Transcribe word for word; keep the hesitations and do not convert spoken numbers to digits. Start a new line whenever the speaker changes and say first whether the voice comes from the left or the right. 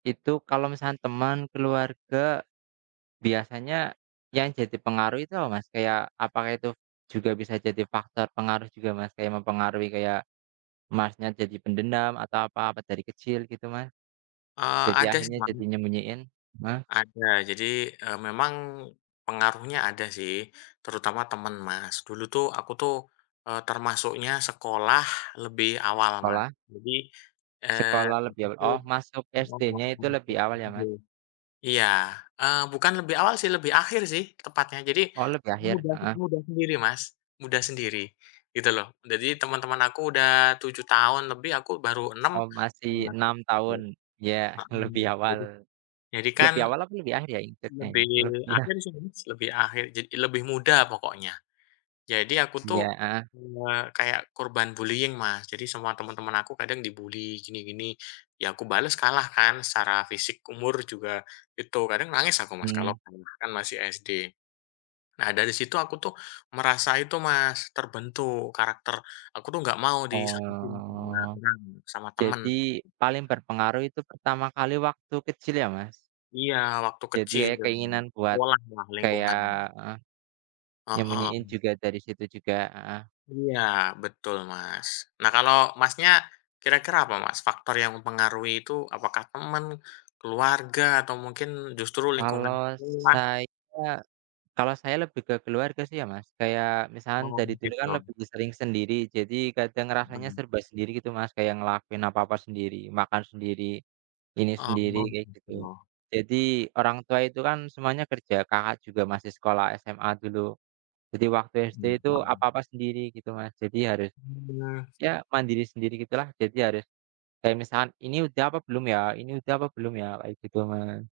right: Itu kalau misalkan teman, keluarga, biasanya yang jadi pengaruh itu apa, Mas? Kayak, apakah itu juga bisa jadi faktor pengaruh juga, Mas? Kayak mempengaruhi kayak Mas nya jadi pendendam atau apa pas dari kecil, gitu Mas.
left: Eee,
right: Jadi
left: ada sih,
right: akhirnya jadi
left: Mas.
right: nyembunyiin ma
left: Ada. Jadi, eee, memang pengaruhnya ada sih. Terutama teman, Mas. Dulu tuh aku tuh, eee, termasuknya sekolah lebih awal, Mas.
right: Sekolah.
left: Jadi, eee
right: Sekolah
left: di
right: lebih
left: situ,
right: oh, masuk
left: mhm,
right: SD-nya itu lebih
left: masuk
right: awal ya, Mas?
left: sendiri iya. Eee, bukan lebih awal sih, lebih akhir sih tepatnya. Jadi,
right: Oh, lebih akhir.
left: muda sih
right: Heeh.
left: muda sendiri, Mas. Muda sendiri gitu loh. Jadi teman-teman aku udah tujuh tahun lebih, aku baru enam.
right: Oh, masih
left: Iya sih
right: enam tahun, ya lebih awal.
left: Jadi jadi kan
right: Lebih awal apa lebih akhir ya hitungannya?
left: lebih
right: Eh, iya.
left: akhir sih, Mas. Lebih akhir jad lebih muda pokoknya. Jadi aku tuh
right: Iya. Heeh.
left: cuma kayak korban bullying, Mas. Jadi semua teman-teman aku kadang di bully gini-gini. Ya aku bales kalah kan secara fisik, umur juga itu. Kadang nangis aku, Mas, kalau
right: Mmm.
left: kalah kan masih SD. Nah, dari situ aku tuh merasa itu, Mas, terbentuk karakter. Aku tuh nggak mau disakitin sama
right: Oh.
left: orang, gitu, sama teman.
right: Jadi, paling berpengaruh itu pertama kali waktu kecil ya, Mas?
left: Iya, waktu
right: Jadi
left: kecil.
right: ada keinginan kuat
left: Sekolah lah,
right: kayak
left: lingkungan.
right: heeh.
left: Heeh.
right: Nyembunyiin
left: Mmm.
right: juga dari situ juga. Heeh.
left: Iya. Betul, Mas. Nah kalau Masnya kira-kira apa, Mas, faktor yang mempengaruhi itu, apakah teman, keluarga, atau mungkin justru lingkungan
right: Kalau
left: rumah?
right: saya kalau saya lebih ke keluarga sih ya, Mas. Kayak misalkan
left: Oh,
right: dari dulu kan
left: gitu.
right: lebih sering sendiri. Jadi kadang rasanya
left: Mmm.
right: serba sendiri gitu, Mas. Kayak ngelakuin apa-apa sendiri, makan sendiri, ini
left: Oh,
right: sendiri kayak gitu.
left: gitu.
right: Jadi, orang tua itu kan semuanya kerja. Kakak juga masih sekolah SMA dulu. Jadi waktu SD
left: Hmm,
right: itu
left: mhm.
right: apa-apa sendiri gitu, Mas. Jadi harus
left: [unintelligible]
right: ya mandiri sendiri gitulah. Jadi harus kayak misalkan, "Ini udah apa belum ya ini udah apa belum ya?" Kayak gitu, Mas.